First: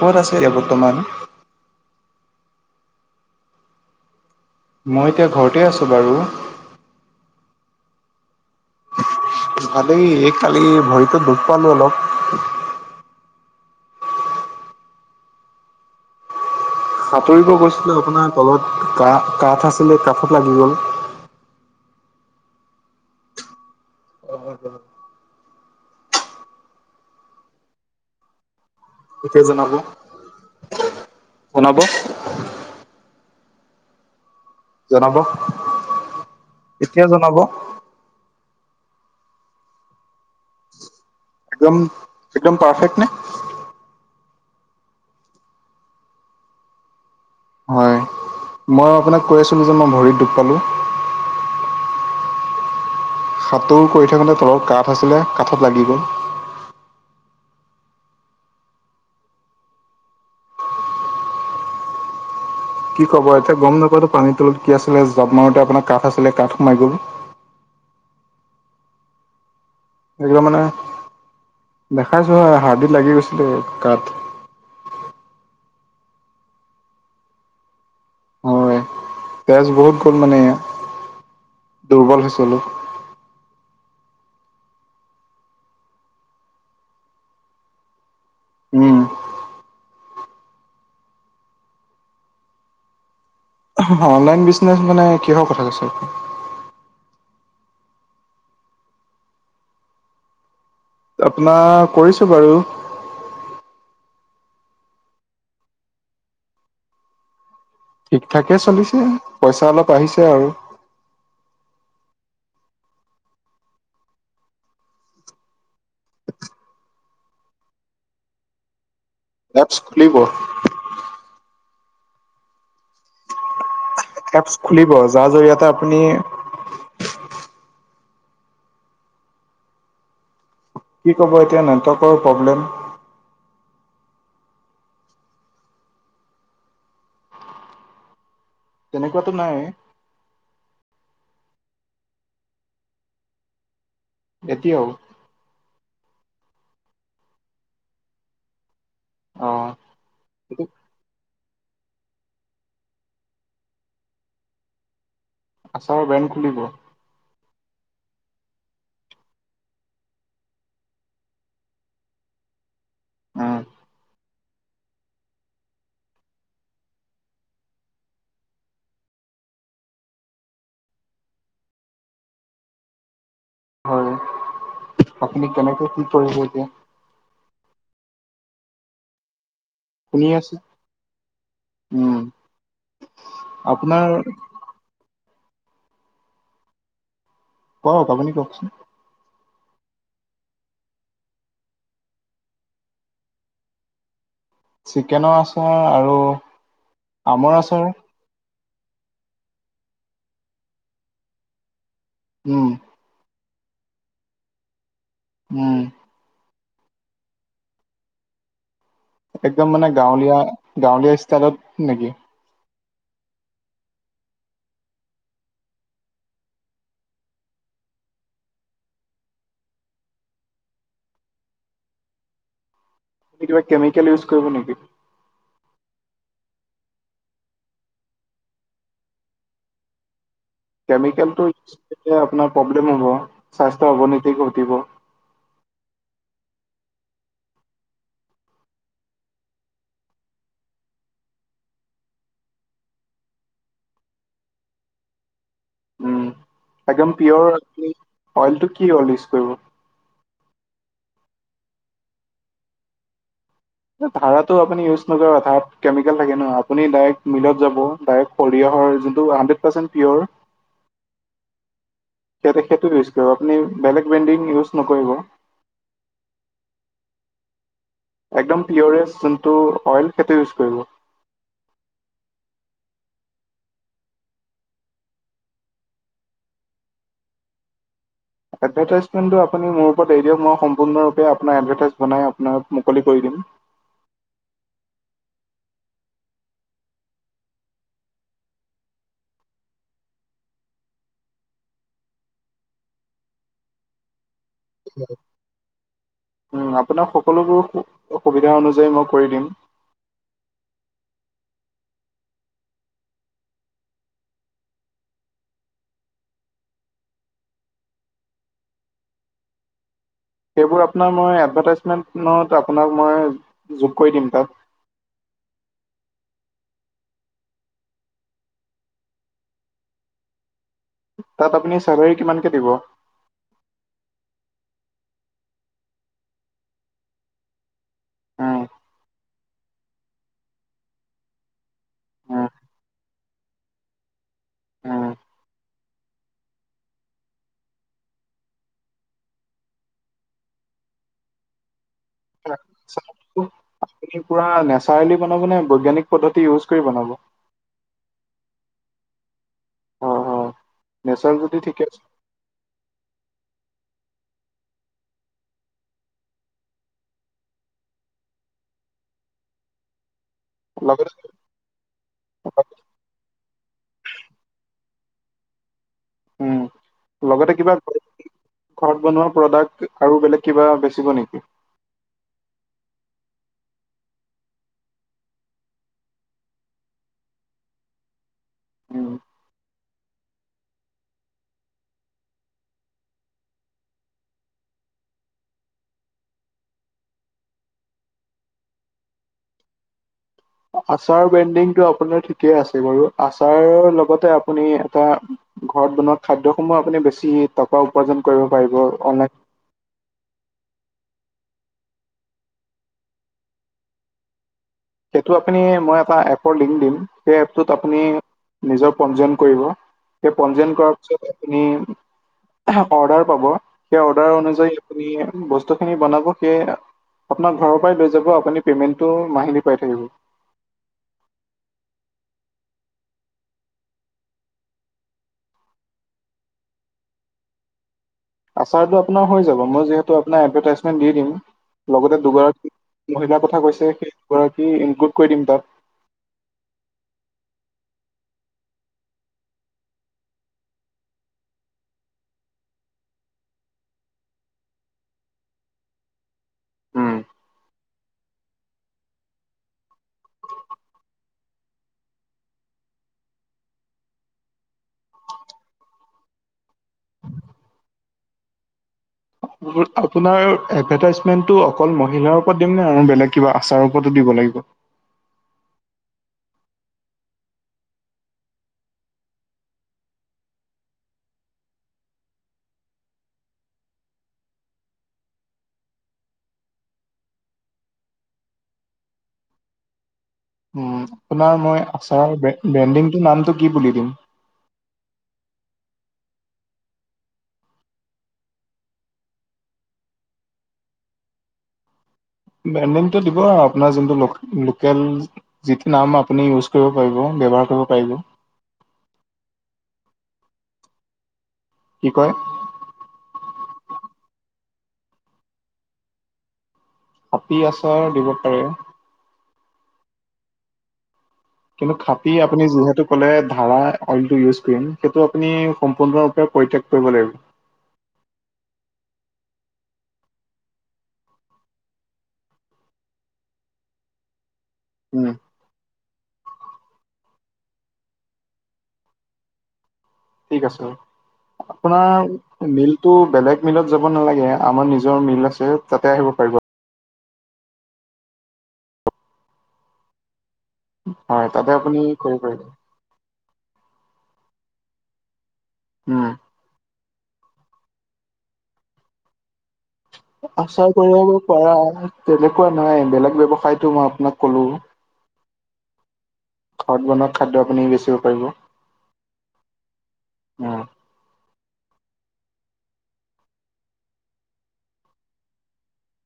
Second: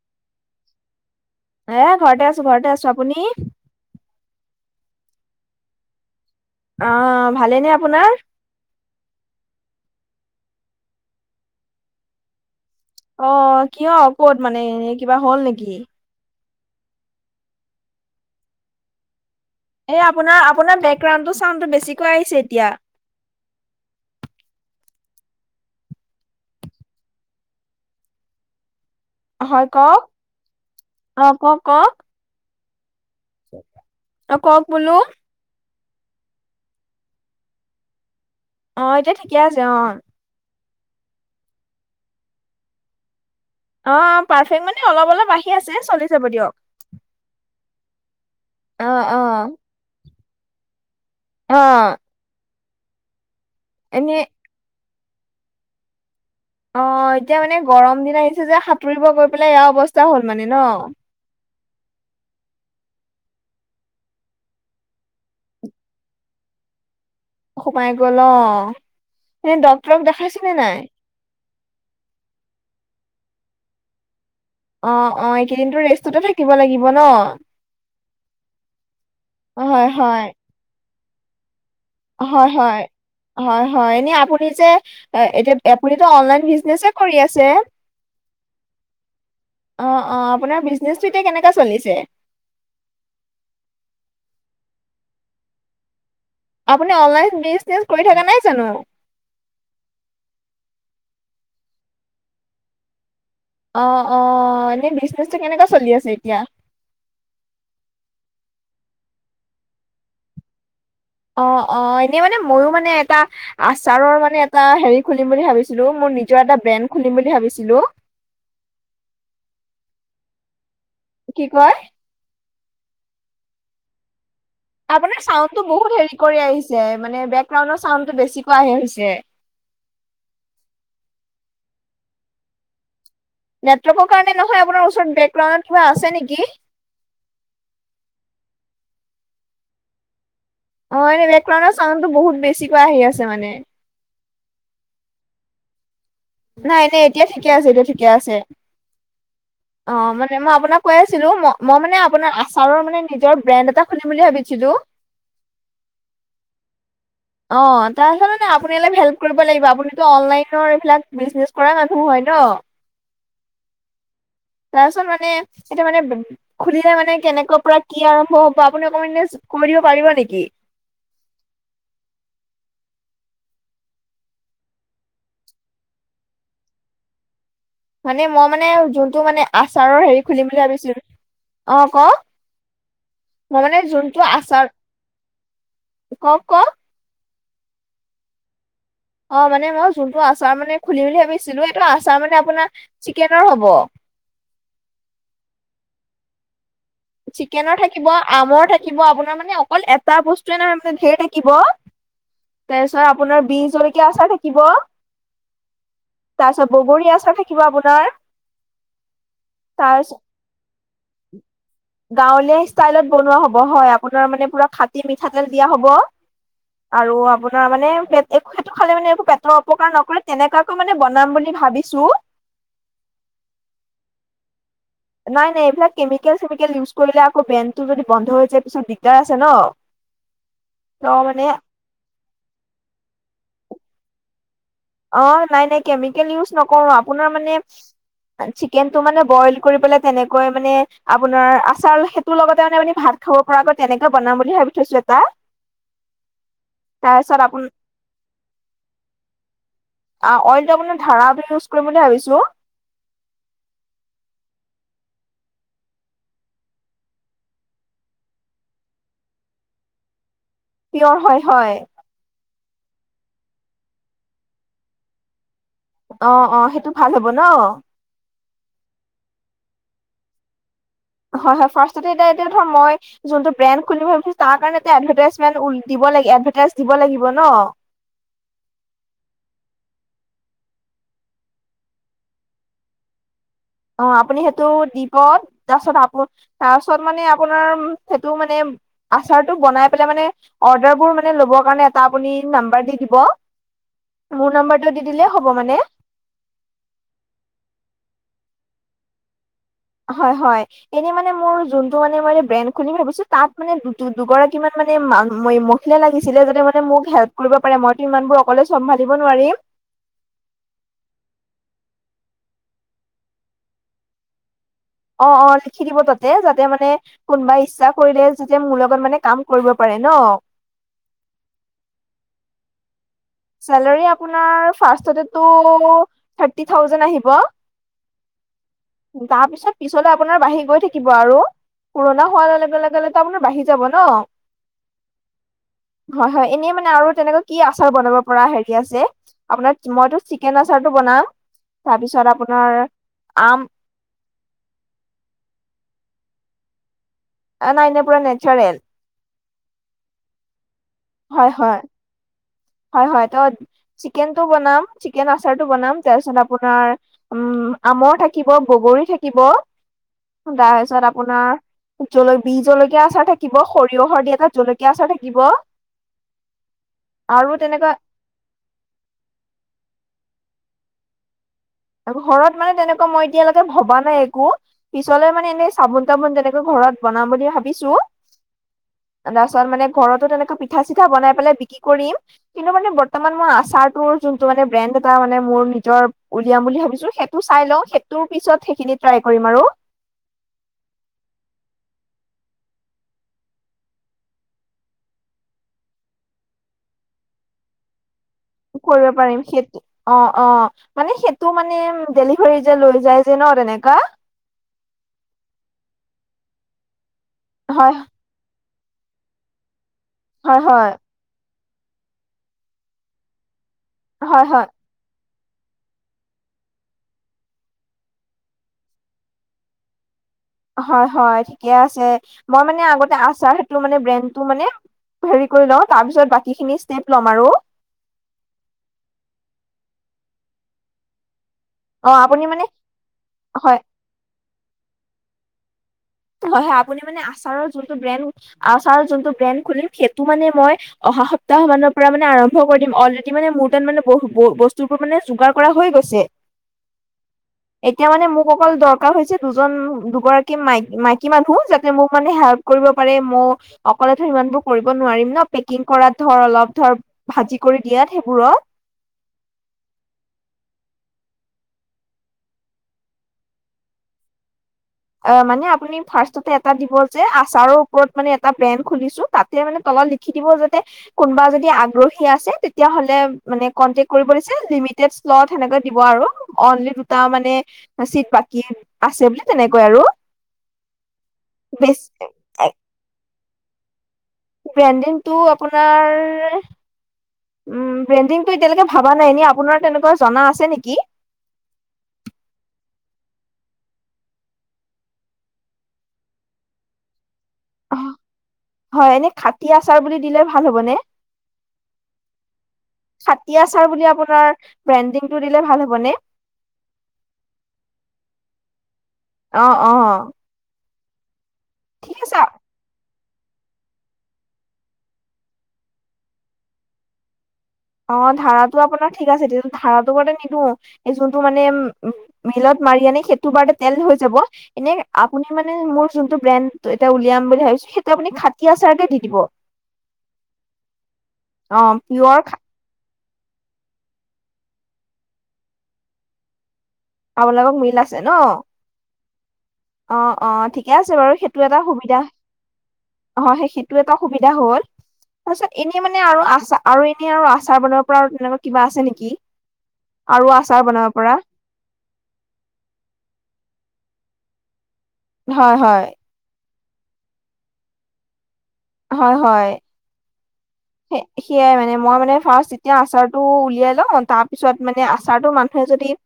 ক'ত আছে এতিয়া বৰ্তমান এ ঘৰতে আছো ঘৰতে আছো আপুনি মই এতিয়া ঘৰতে আছো বাৰু অ ভালে নে আপোনাৰ ভালেই এই কালি ভৰিতো দুখ পালো অলপ অ কিয় ক'ত মানে এ কিবা হ'ল নেকি সাঁতুৰিব গৈছিলো আপোনাৰ তলত কা কাঠ আছিল। এ আপোনাৰ আপোনাৰ ব্ৰেকৰাউণ্ডটোৰ ছাউণ্ডতো বেছিকৈ আহিছে এতিয়া অ অ এতিয়া হয় জনাব কওক অ কওক জনাব? কওক [unintelligible] অ কওক বোলো জনাব এতিয়া জনাব। অ এতিয়া ঠিকে আছে অ একদম একদম পাৰফেক্ট নে অ পাৰফেক্ট মানে অলপ অলপ আহি আছে চলি যাব দিয়ক। হয় অ মই অ আপোনাক কৈ আছিলো যে মই ভৰিত দুখ পালোঁ। অ সাঁতুৰ কৰি এনে থাকোঁতে তলত কাঠ আছিলে কাঠত লাগি গ'ল। অ এতিয়া মানে গৰম দিন আহিছে যে সাঁতুৰিব গৈ পেলাই এয়া অৱস্থা হ'ল মানে ন কি ক'ব এতিয়া গম নাপাওঁটো পানীৰ তলত কি আছিলে জাপ মাৰোতে আপোনাৰ কাঠ আছিলে কাঠ সোমাই গ'ল সোমাই গ'ল অঁ এনে ডক্তৰক দেখাইছে একদম নে মানে নাই? দেখাইছো হয়, হাৰডিত লাগি গৈছিলে কাঠ। অঁ অঁ এইকেইদিনটো ৰেষ্টতে থাকিব লাগিব ন। হয়, তেজ হয়, বহুত গ'ল হয়, মানে। দুৰ্বল হয় হৈছিলো হয়। হয় হয়, এনেই আপুনি যে এতিয়া আপুনিটো অনলাইন বিছনেছে কৰি আছে। [inaudible] উম'। অঁ অঁ আপোনাৰ বিজনেচটো এতিয়া কেনেকা চলিছে? অনলাইন বিজনেচ মানে কিহৰ কথা কৈছে? আপুনি অনলাইন বিজনেচ কৰি থকা নাই জানো? আপোনাৰ কৰিছো বাৰু। অঁ অঁ এনেই বিজনেচটো কেনেকুৱা চলি আছে এতিয়া? ঠিক ঠাকে চলিছে, পইচা অলপ আহিছে আৰু। অঁ অঁ এনেই মানে ময়ো মানে এটা- আচাৰৰ মানে এটা হেৰি খুলিম বুলি ভাবিছিলো মোৰ নিজৰ এটা ব্ৰেণ্ড খুলিম বুলি ভাবিছিলো। এপছ খুলিব। কি কয়? এপছ খুলিব, যাৰ জৰিয়তে আপুনি- এ মানে বেকগ্ৰাউণ্ডৰ চাউণ্ডটো বেছিকৈ আহি গৈছে। কি ক'ব এতিয়া নেটৱৰ্কৰ প্ৰব্লেম? নেটৱৰ্কৰ কাৰণে নহয়, আপোনাৰ ওচৰত বেকগ্ৰাউণ্ডত কিবা আছে নেকি? তেনেকুৱাতো নাই। অঁ এনেই বেকগ্ৰাউণ্ডৰ ছাউণ্ডটো বহুত বেছিকৈ আহি আছে মানে। এতিয়াও। নাই নাই এতিয়া ঠিকে আছে এতিয়া ঠিকে আছে। অ অঁ মানে মই এইটো আপোনাক কৈ আছিলো, ম- মই মানে আপোনাৰ আচাৰৰ মানে নিজৰ ব্ৰেণ্ড এটা খুলিম বুলি ভাবিছিলো। আচাৰৰ ব্ৰেণ্ড খুলিব? অ‍ঁ তাৰপিছত এনে আপুনি অলপ হেল্প কৰিব লাগিব, আপুনিতো অনলাইনৰ এইবিলাক- বিজনেচ কৰা মানুহ হয় ন। অঁ'। তাৰপিছত মানে, এতিয়া মানে- খুলিলে মানে কেনেকা পৰা কি আৰম্ভ হব আপুনি অকমান এনেই কৈ দিব পাৰিব নেকি? হয়, আপুনি কেনেকে কি কৰিব এতিয়া? মানে মই মানে যোনটো মানে আচাৰৰ হেৰি শুনি খুলিম আছো বুলি ভাবিছিলো, অঁ ক। উম মই মানে আপোনাৰ যোনটো আচাৰ, কক ক। কক, আপুনি কওকচোন। অঁ মানে মই যোনটো আচাৰ মানে খুলিম বুলি ভাবিছিলো, এইটো আচাৰ মানে আপোনাৰ চিকেনৰ হ'ব। চিকেনৰ আচাৰ আৰু- আমৰ চিকেনৰ আচাৰ থাকিব, আমৰ থাকিব আপোনাৰ মানে অকল এটা বস্তুৱে নহয় মানে ধেৰ থাকিব। উম তাপিছত আপোনাৰ বি জলকীয়া আচাৰ থাকিব। উম'। তাপাছত ববৰী আচাৰ থাকিব আপোনাৰ। একদম মানে তাৰ গাঁৱলীয়া গাঁৱলীয়া ষ্টাইলত নেকি? গাঁৱলীয়া ষ্টাইলত বনোৱা হ'ব হয়, আপোনাৰ মানে পুৰা খাটি মিঠাতেল দিয়া হ'ব। আৰু আপোনাৰ মানে সেইটো খালে মানে একবোৰ। পেটৰ অপকাৰ নকৰে তেনেুৱা টো মানে বনাম বুলি ভাবিছো। কিবা কেমিকেল ইউজ কৰিব নেকি? নাই নাই, এইবিলাক কেমিকেল- চেমিকেল ইউজ কৰিলে আকৌ বেণ্টো যদি বন্ধ হৈ যায় পিছত দিগদাৰ আছে ন। [unintelligible] ত কেমিকেলটো মানে আপোনাৰ প্ৰব্লেম হ'ব, স্বাস্থ্যৰ অৱনীতি ঘটিব। অ' নাই নাই কেমিকেল ইউজ নকৰো আপোনাৰ মানে। চিকেন টো মানে বইল কৰিবলে তেনেকৈ মানে, আপোনাৰ আচাৰ সেইটোৰ লগতে মানে আহ ভাত। খাব পৰাকৈ তেনেকে বনাম বুলি ভাবি থৈছো এটা। একম তাৰপিছত পিয়ৰ আপোন অইলটো কি ইউজ অ' অইলটো আপাৰ ধাৰা আ ইউজ কৰিম বুলি ভাবিছো। ধাৰো আপুনি ইউজ নকৰিব, ধাৰাত কেমিকেল থাকে ন আপুনি ডাইৰেক্ট মিলত যাব ডাইৰেক্ট। পৰিৰিয়হৰ যোনটো হানড্ৰেড পাৰ্চেণ্ট পিয়ৰ। পিয়ৰ, হয় হয়। সেইয়াতে- সেইটো ইউজ কৰিব আপুনি বেলেগ ব্ৰেণ্ডিং ইউজ নকৰিব। অ' অ' সেইটো ভাল হব ন। [unintelligible] হয় হয়, ফাৰ্ষ্টতে এতিয়া - এতিয়া ধৰ মই। যোনটো ব্ৰেণ্ড খুলিব ভাবিছো, তাৰ কাৰণে এ এডভাৰটাইজমেণ্টল দিব লাগ এডভাৰটাইজ দিব লাগিব ন। এডভাৰটাইজমেণ্টটো আপুনি মোৰ ওপৰত এৰিদিয়ক, মই সম্পূৰ্ণৰূপে আপোনাৰ এভাৰটাইজ বনাই আপোনাক মুকলি কৰি দিম। অ' আপুনি সেইটো দিব তাৰপিছত আপু তাৰপাছত মানে আপোনাৰ সেইটো মানে। [unintelligible] মোৰ নম্বৰটো দি দিলে হ'ব মানে। আপোনাক সকলোবোৰ সুবিধা অনুযায়ী মই কৰি দিম। হয় হয়। এনেই মানে মোৰ যোনটো মানে মই ব্ৰেণ্ড খুলিম ভাবিছো, তাত মানে দু দুগৰাকী মান মানে। লাগিছিলে যাতে মানে মোক হেল্প কৰিব পাৰে, মইতো ইমানবোৰ অকলে চম্ভালিব নোৱাৰিম। সেইবোৰ আপোনাৰ মই এডভাৰ্টাইজমেণ্টত আপোনাক মই যোগ কৰি দিম তাত। অ' অ' লিখি দিব তাতে যাতে মানে। কোনোবা ইচ্ছা কৰিলে যেতিয়া মোৰ লগত মানে কাম কৰিব পাৰে ন? তাত আপুনি চেলাৰী কিমানকে দিব? চেলেৰী আপোনাৰ ফাৰ্টে থাৰটি থাউজেন আহিব অ, তাৰ পিছত পিছলে আপোনাৰ বাঢ়ি গৈ থাকিব আৰু। পুৰণা হোৱাৰ লগে লগে লগে মানে বাঢ়ি যাব ন, হয়। হয় এনে মানে আৰু তেনেকা কি আচাৰ বনাব। পৰা হেৰি আছে আপোনাৰ মইতো চিকেন আচাৰটো বনাম। তাৰপিছত আপোনাৰ পু আম পুৰা নেচাৰেলি বনাব নে বৈজ্ঞানিক পদ্ধতি ইউজ কৰি বনাব। অ নাই নাই পুৰা নেচাৰেল। হয় হয় নেচাৰেল হয় যদি হয় ঠিকে আছে। হয় হয় ত চিকেনটো বনাম চিকেন আচাৰটো বনাম। তাৰপিছত আপোনাৰ উম আমৰ থাকিব, বগৰী থাকিব, তাৰপিছত লগতে আপোনাৰ জল বি জলকীয়া আচাৰ থাকিব, সৰিয়হৰ দি এটা জলকীয়া আচাৰ থাকিব। উম, আৰু লগতে কিবা তেনেকুৱা ঘৰত বনোৱা প্ৰডাক্ট আৰু বেলেগ কিবা বেচিব নেকি? এইবোৰ ঘৰত মানে তেনেকুৱা মই এতিয়ালৈকে ভবা নাই একোঁ। পিছলৈ মানে এনেই চাবোন-তাবোন যেনেকৈ ঘৰত বনাম বুলি ভাবিছোঁ। উম, তাৰছত মানে, ঘৰতো তেনেকে পিঠা-চিঠা বনাই পেলাই বিক্ৰী কৰিম। কিন্তু মানে বৰ্তমান মই আচাৰটোৰ যোনটো মানে ব্ৰেণ্ড এটা মানে মোৰ নিজৰ উলিয়াম বুলি ভাবিছোঁ সেইটো চাই লওঁ সেইটোৰ পিছত সেইখিনি ট্ৰাই কৰিম আৰু। আচাৰ বেণ্ডিংটো আপোনাৰ ঠিকেই আছে, বাৰু, আচাৰৰ লগতে আপুনি এটা ঘৰত বনোৱা খাদ্যসমূহ আপুনি বেছি টকা উপাৰ্জন কৰিব পাৰিব, কৰিব অনলাই পাৰিম সেইটো অ' অ' মানে সেইটো মানে ডেলিভাৰী যে লৈ যায় যে ন, তেনেকা? সেইটো আপুনি মই এটা এপৰ লিংক দিম সেই এপটোত হয় আপুনি নিজৰ পঞ্জীয়ন কৰিব সেই হয় পঞ্জীয়ন হয় কৰাৰ পিছত আপুনি অৰ্ডাৰ পাব, সেই অৰ্ডাৰ হয় হয় অনুযায়ী [unintelligible] বস্তু খিনি বনাব সেয়ে আপোনাক ঘৰৰ পৰাই লৈ যাব আপুনি পেমেন্টো মাহেলী পাই থাকিব। হয়, হয় ঠিকে আছে মই মানে আগতে আচাৰ সেইটো মানে ব্ৰেণ্ডটো মানে হেৰি কৰি লওঁ, তাৰ পিছত বাকী খিনি ষ্টেপ ল'ম আৰু। আচাৰটো আপোনাৰ হৈ যাব মই যিহেতু আপোন এডভেটাইজমেণ্ট দি দিম। অ লগতে আপুনি মানে দুগৰাকী মহিলাৰ কথা হয় কৈছে, সেই দুগৰাকী ইনক্লুড কৰি দিম তাত। হয়, হয় আপুনি মানে আচাৰৰ যোনটো ব্ৰেণ্ড আচাৰৰ যোনটো ব্ৰেণ্ড খুলিম সেইটো মানে মই অহা সপ্তাহ মানৰ পৰা মানে আৰম্ভ কৰি দিম অলৰেডি মানে মোৰ তাত মানে বহু ব-বস্তুবোৰ মানে যোগাৰ কৰা হৈ গৈছে। উম। এতিয়া মানে মোক অকল দৰকাৰ হৈছে দুজন দুগৰাকী মাই মাইকী মানুহ যাতে মোক মানে হেল্প কৰিব পাৰে মইওঁ অকলে ধৰ ইমান বোৰ কৰিব নোৱাৰিম ন, পেকিং কৰাত ধৰ, অলপ ধৰ ভাজি কৰি দিয়াত সেইবোৰত। আপোনাৰ এডভাৰটাইজমেন্টো অকল মহিলাৰ ওপৰত দিমনে আৰু বেলেগ কিবা আচাৰ ওপৰতো দিব লাগিব? অ'মানে আপুনি ফাৰ্ষ্টতে এটা দিব যে আচাৰৰ ওপৰত মানে এটা ব্ৰেণ্ড খুলিছোঁ। তাতে মানে তলত লিখি দিব যাতে কোনোবা যদি আগ্ৰহী আছে তেতিয়াহ'লে মানে কণ্টেক্ট কৰিব দিছে লিমিটেড শ্লত হেনেকেই দিব আৰু। অনলি দুটা মানে চিট বাকী আছে বুলি তেনেকৈ আৰু। তোমাৰ মই বেছ আছাৰৰ ব্ৰে-ব্ৰেণ্ডিংটো নাম কি বুলি দিম? ব্ৰেণ্ডিংটো আপোনাৰ উম, ব্ৰেণ্ডিংটো এতিয়ালৈকে ভাবা নাই। এনে আপোনাৰ তেনেকুৱা জনা আছে নেকি? ব্ৰেণ্ডিংটো দিব আৰু আপোনাৰ যোনটো লোক-লোকেল যিটো নাম আপুনি ইউজ কৰিব পাৰিব, ব্যৱহাৰ কৰিব পাৰিব। হয়, এনে খাটি আচাৰ বুলি দিলে ভাল হ'ব নে? কি কয়? খাটি আছাৰ বুলি আপোনাৰ ব্ৰেণ্ডিংটো দিলে ভাল হ'ব নে? [unintelligible] আচাৰ দিব পাৰে। অ'অ' কিন্তু খাটি আপুনি যিহেতু ক'লে ধাৰা অইলটো ইউছ কৰিম সেইটো আপুনি সম্পূৰ্ণৰূপে পৰিত্যাগ কৰিব লাগিব। অ'ধাৰাটো আপোনাৰ ঠিক আছে [unintelligible] ধাৰাটো মানে নিদু এই যোনটো মানে উম মিলত মাৰি আনি সেইটো বাৰুতে তেল হৈ যাব এনে উম আপুনি মানে মোৰ যোনটো ব্ৰেণ্ড এটা উলিয়াম বুলি ভাবিছো সেইটো আপুনি খাটি আচাৰকে দি দিব। ঠিক আছে হব অ পিয়ৰ আপোনাৰ বিল টো বেলেগ মিলত যাব নালাগে আমাৰ নিজৰ মিল আছে তাতে আহিব পাৰিব। আপোনালোকৰ মিল আছে ন। অ', অ ', ঠিকে আছে বাৰু হয় সেইটো তাতে এটা আপুনি সুবিধা কৰিব পাৰিব হয় সেই সেইটো এটা সুবিধা হ'ল তাৰপিছত এনেই মানে উম আৰু আছা আৰু এনেই আৰু আচাৰ বনাব পৰা আৰু তেনেকুৱা কিবা আছে নেকি? আৰু আচাৰ বনাব কৰিব পৰা পাৰা তেনেকুৱা নাই বেলেগ ব্যৱসায়তো মই আপোনাক কলো। হয় - হয়। ঘৰত বনোৱা খাদ্য আপুনি বেচিব পাৰিব। হয় হয়। অ', স সেয়াই মানে মই মানে ফাৰ্ষ্ট এতিয়া আচাৰতটো উলিয়াই লও তাৰপিছত মানে আচাৰটো মানুহে যদি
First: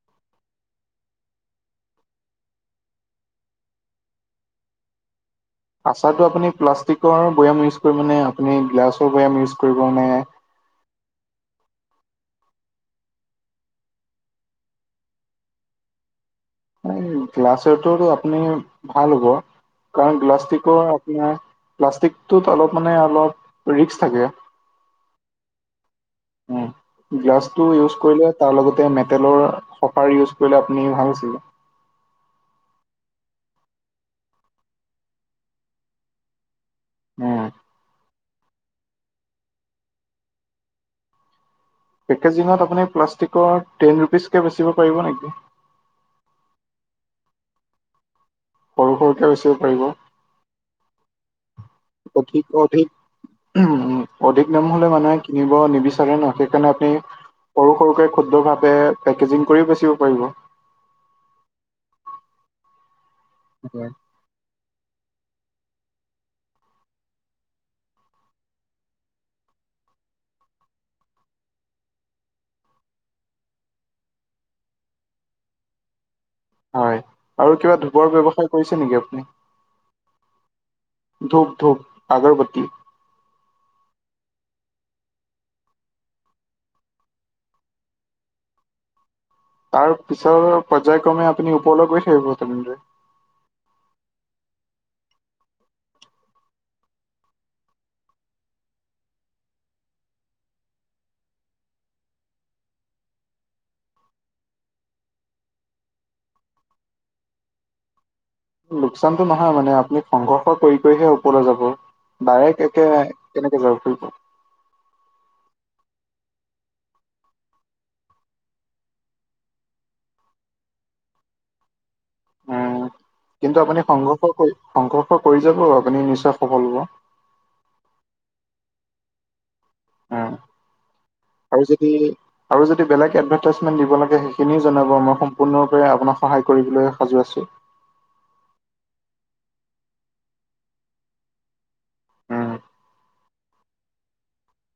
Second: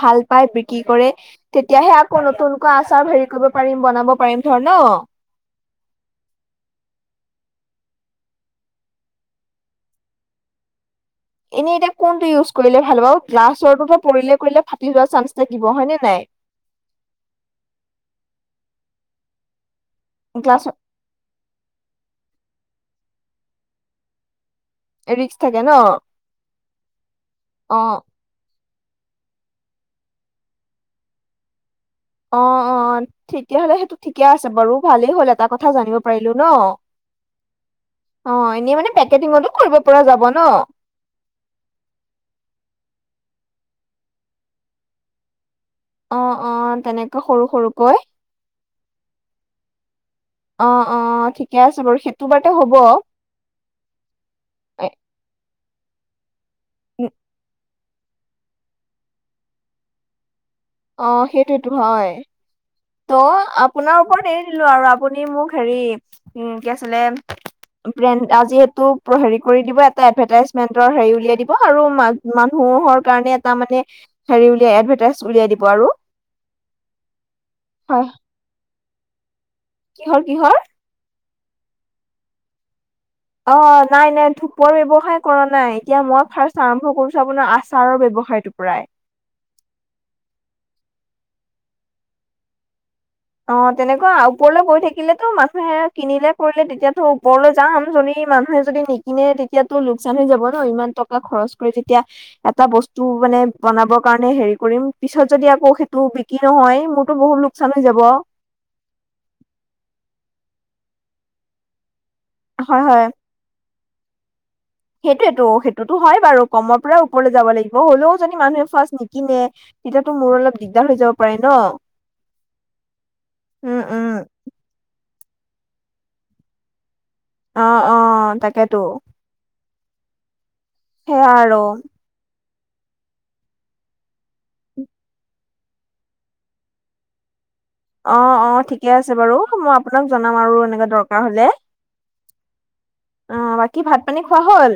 ভাল পাই বিক্ৰী কৰে। তেতিয়াহে আকৌ নতুনকৈ আচাৰ হেৰি কৰিব পাৰিম বনাব পাৰিম ধৰ ন। আচাৰটো আপুনি প্লাষ্টিকৰ বৈয়াম ইউজ কৰিবানে আপুনি গিলাছৰ বৈয়াম ইউজ কৰিব নে এনেই এতিয়া কোনটো ইউজ কৰিলে ভাল হ'ব গ্লাছৰটোতো পৰিলে কৰিলে ফাটি যোৱা চান্স থাকিব হয় নে নাই। এই গ্লাছৰটোতো আপুনি ভাল হ'ব কাৰণ গ্লাছত গ্লাছটিকৰ আপোনাৰ প্লাষ্টিকটোত অলপ মানে অলপ ৰিক্স থাকে। ৰিস্ক থাকে ন। উম, গ্লাছ টো অ ইউজ কৰিলে তাৰ লগতে মেটেলৰ কফাৰ ইউজ কৰিলে আপুনি ভাল আছিল অ', অ', তেতিয়াহলে সেইটো ঠিকে আছে বাৰু ভালেই হ'ল এটা কথা জানিব পাৰিলো ন। উম, অ, এনেই মানে পেকেটিঙতো কৰিব পৰা যাব ন। পেকেজিঙত আপুনি প্লাষ্টিকৰ টেন ৰুপিচকৈ বেচিব পাৰিব নেকি। অ', অ', তেনেকৈ সৰু - সৰুকৈ। সৰু সৰুকে বেচিব পাৰিব অ', অ', ঠিকে আছে বাৰু সেইটো অধিক বাৰতে হব। অধিক উম, অধিক দাম এ, হলে মানুহে কিনিব নিবিচাৰে ন সেইকাৰণে আপুনি উম, সৰু - সৰুকে ক্ষুদ্ৰভাৱে পেকেজিং কৰিও বেচিব পাৰিব। অ, সেইটোৱেতো হয়। ত, আপোনাৰ ওপৰত এৰি দিলো আৰু আপুনি মোক হেৰি উম, কি আছিলে ব্ৰেণ্ড আজি সেইটো হেৰি কৰি দিব এটা এডভাৰটাইজমেন্টৰ হেৰি উলিয়াই দিব আৰু মানুহৰ কাৰণে এটা মানে হেৰি উলিয়াই এডভাৰটাইজ উলিয়াই দিব আৰু। হয় আৰু কিবা হয়। ধোবৰ ব্যৱসায় কৰিছে নেকি আপুনি। কিহৰ - কিহৰ? ধূপ - ধূপ আগৰ্বত্তি। অ, নাই - নাই ধূপৰ ব্যৱসায় কৰা নাই এতিয়া মই ফাৰ্ষ্ট আৰম্ভ কৰিছো আপোনাৰ আচাৰৰ ব্যৱসায়ত। টোৰ পৰাই। তাৰ পিছৰ পৰ্যায়ক্ৰমে আপুনি ওপৰলৈ গৈছে [unintelligible] থাকিব তেনেৰে অ, তেনেকুৱা ওপৰলৈ গৈ থাকিলেতো মানুহে কিনিলে কৰিলে তেতিয়াতো ওপৰলৈ যাম যদি মানুহে যদি নিকিনে তেতিয়াতো লোকচান হৈ যাব ন ইমান টকা খৰচ কৰি যেতিয়া এটা বস্তু মানে বনাব কাৰণে হেৰি কৰিম পিছত যদি আকৌ সেইটো কি নহয় মোৰতো বহুত লোকচান হৈ যাব। লোকচানতটো নহয় মানে আপুনি সংঘৰ্ষ কৰি কৰিহে ওপৰলৈ যাব ডাইৰেক্ট হয় একে কেনেকে যাও কি কৰো, সেইটোৱেতো সেইটোতো হয় বাৰু কমৰ পৰা ওপৰলৈ যাব লাগিব হ'লেও যদি মানুহে ফাৰ্ষ্ট নিকনে। তেতিয়াতো মোৰ অলপ দিগদাৰ হৈ যাব পাৰে ন। উম কিন্তু উম আপুনি উম সংঘৰ্ষ কৰি সংঘৰ্ষ কৰি যাব আপুনি নিশ্চয় সফল হব। অ অ তাকেতো। অ আৰু যদি, আৰু যদি বেলেগ এডভাইতাজমেনট দিব লাগে সেইখিনিও জনাব মই সম্পূৰ্ণ ৰূপে আপোনাক সহায় কৰিবলৈ সাজু আছো। অ অ ঠিকে আছে বাৰু মই আপোনাক জনাম আৰু এনেকুৱা দৰকাৰ হলে। উম উ। অ বাকী ভাত পানী খোৱা হ'ল?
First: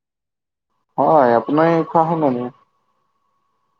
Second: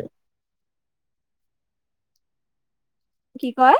হয় আপোনাৰ এই খোৱা হল নে নাই? কি কয়?